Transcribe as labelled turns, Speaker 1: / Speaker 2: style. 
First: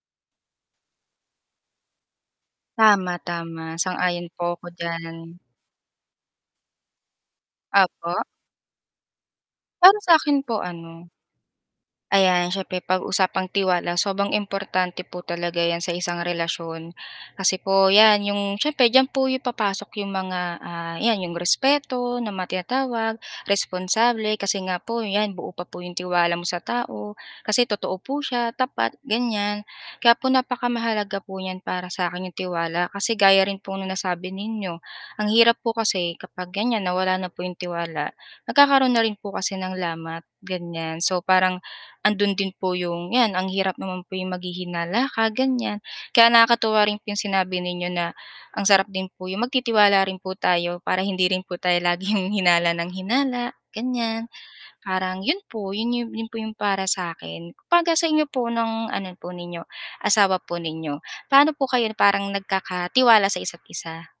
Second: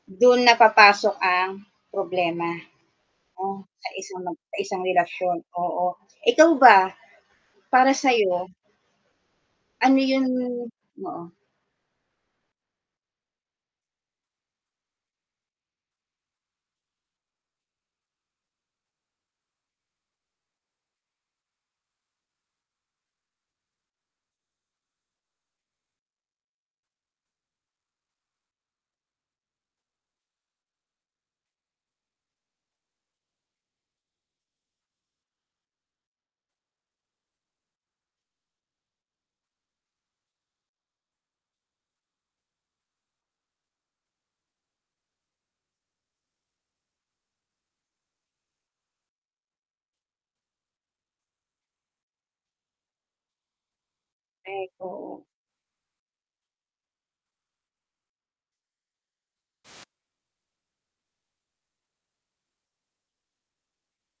Speaker 1: Do'n napapasok ang, problema.
Speaker 2: Tama,
Speaker 1: O
Speaker 2: tama,
Speaker 1: sa isang
Speaker 2: sang-ayon
Speaker 1: mag
Speaker 2: po
Speaker 1: sa
Speaker 2: ako
Speaker 1: isang
Speaker 2: diyan.
Speaker 1: relasyon, oo. Ikaw ba, para
Speaker 2: Opo.
Speaker 1: sayo?
Speaker 2: Para
Speaker 1: Ano
Speaker 2: sa
Speaker 1: yun
Speaker 2: akin po, ano,
Speaker 1: oo.
Speaker 2: ayan, siyempre 'pag usapang tiwala sobrang importante po talaga 'yan sa isang relasyon. Kasi po 'yan 'yong siyempre diyan po 'yong papasok 'yong mga, ah, 'yan 'yong respeto na mga tinatawag, responsable kasi nga po 'yan buo pa po 'yong tiwala mo sa tao, kasi totoo po siya, tapat, ganyan. Kaya po napakamahalaga po niyan para sa akin, 'yong tiwala. Kasi gaya rin po ng nasabi ninyo, ang hirap po kasi kapag ganiyan, nawala na po 'yong tiwala, nagkakaroon na rin po kasi ng lamat, ganiyan. So parang, ando'n din po 'yong 'yan ang hirap naman po 'yong maghihinala ka, ganiyan. Kaya nakakatuwa rin po 'yong sinabi ninyo na, ang sarap din po 'yong magtitiwala rin po tayo para hindi rin po tayo laging hinala nang hinala, ganiyan.
Speaker 1: Ay,
Speaker 2: Parang
Speaker 1: oo.
Speaker 2: 'yon po 'yon po 'yong para sa 'kin. 'Pagka sa inyo po ng ano po ninyo, asawa po ninyo, paano po kayo parang nagkakatiwala sa isa't-isa?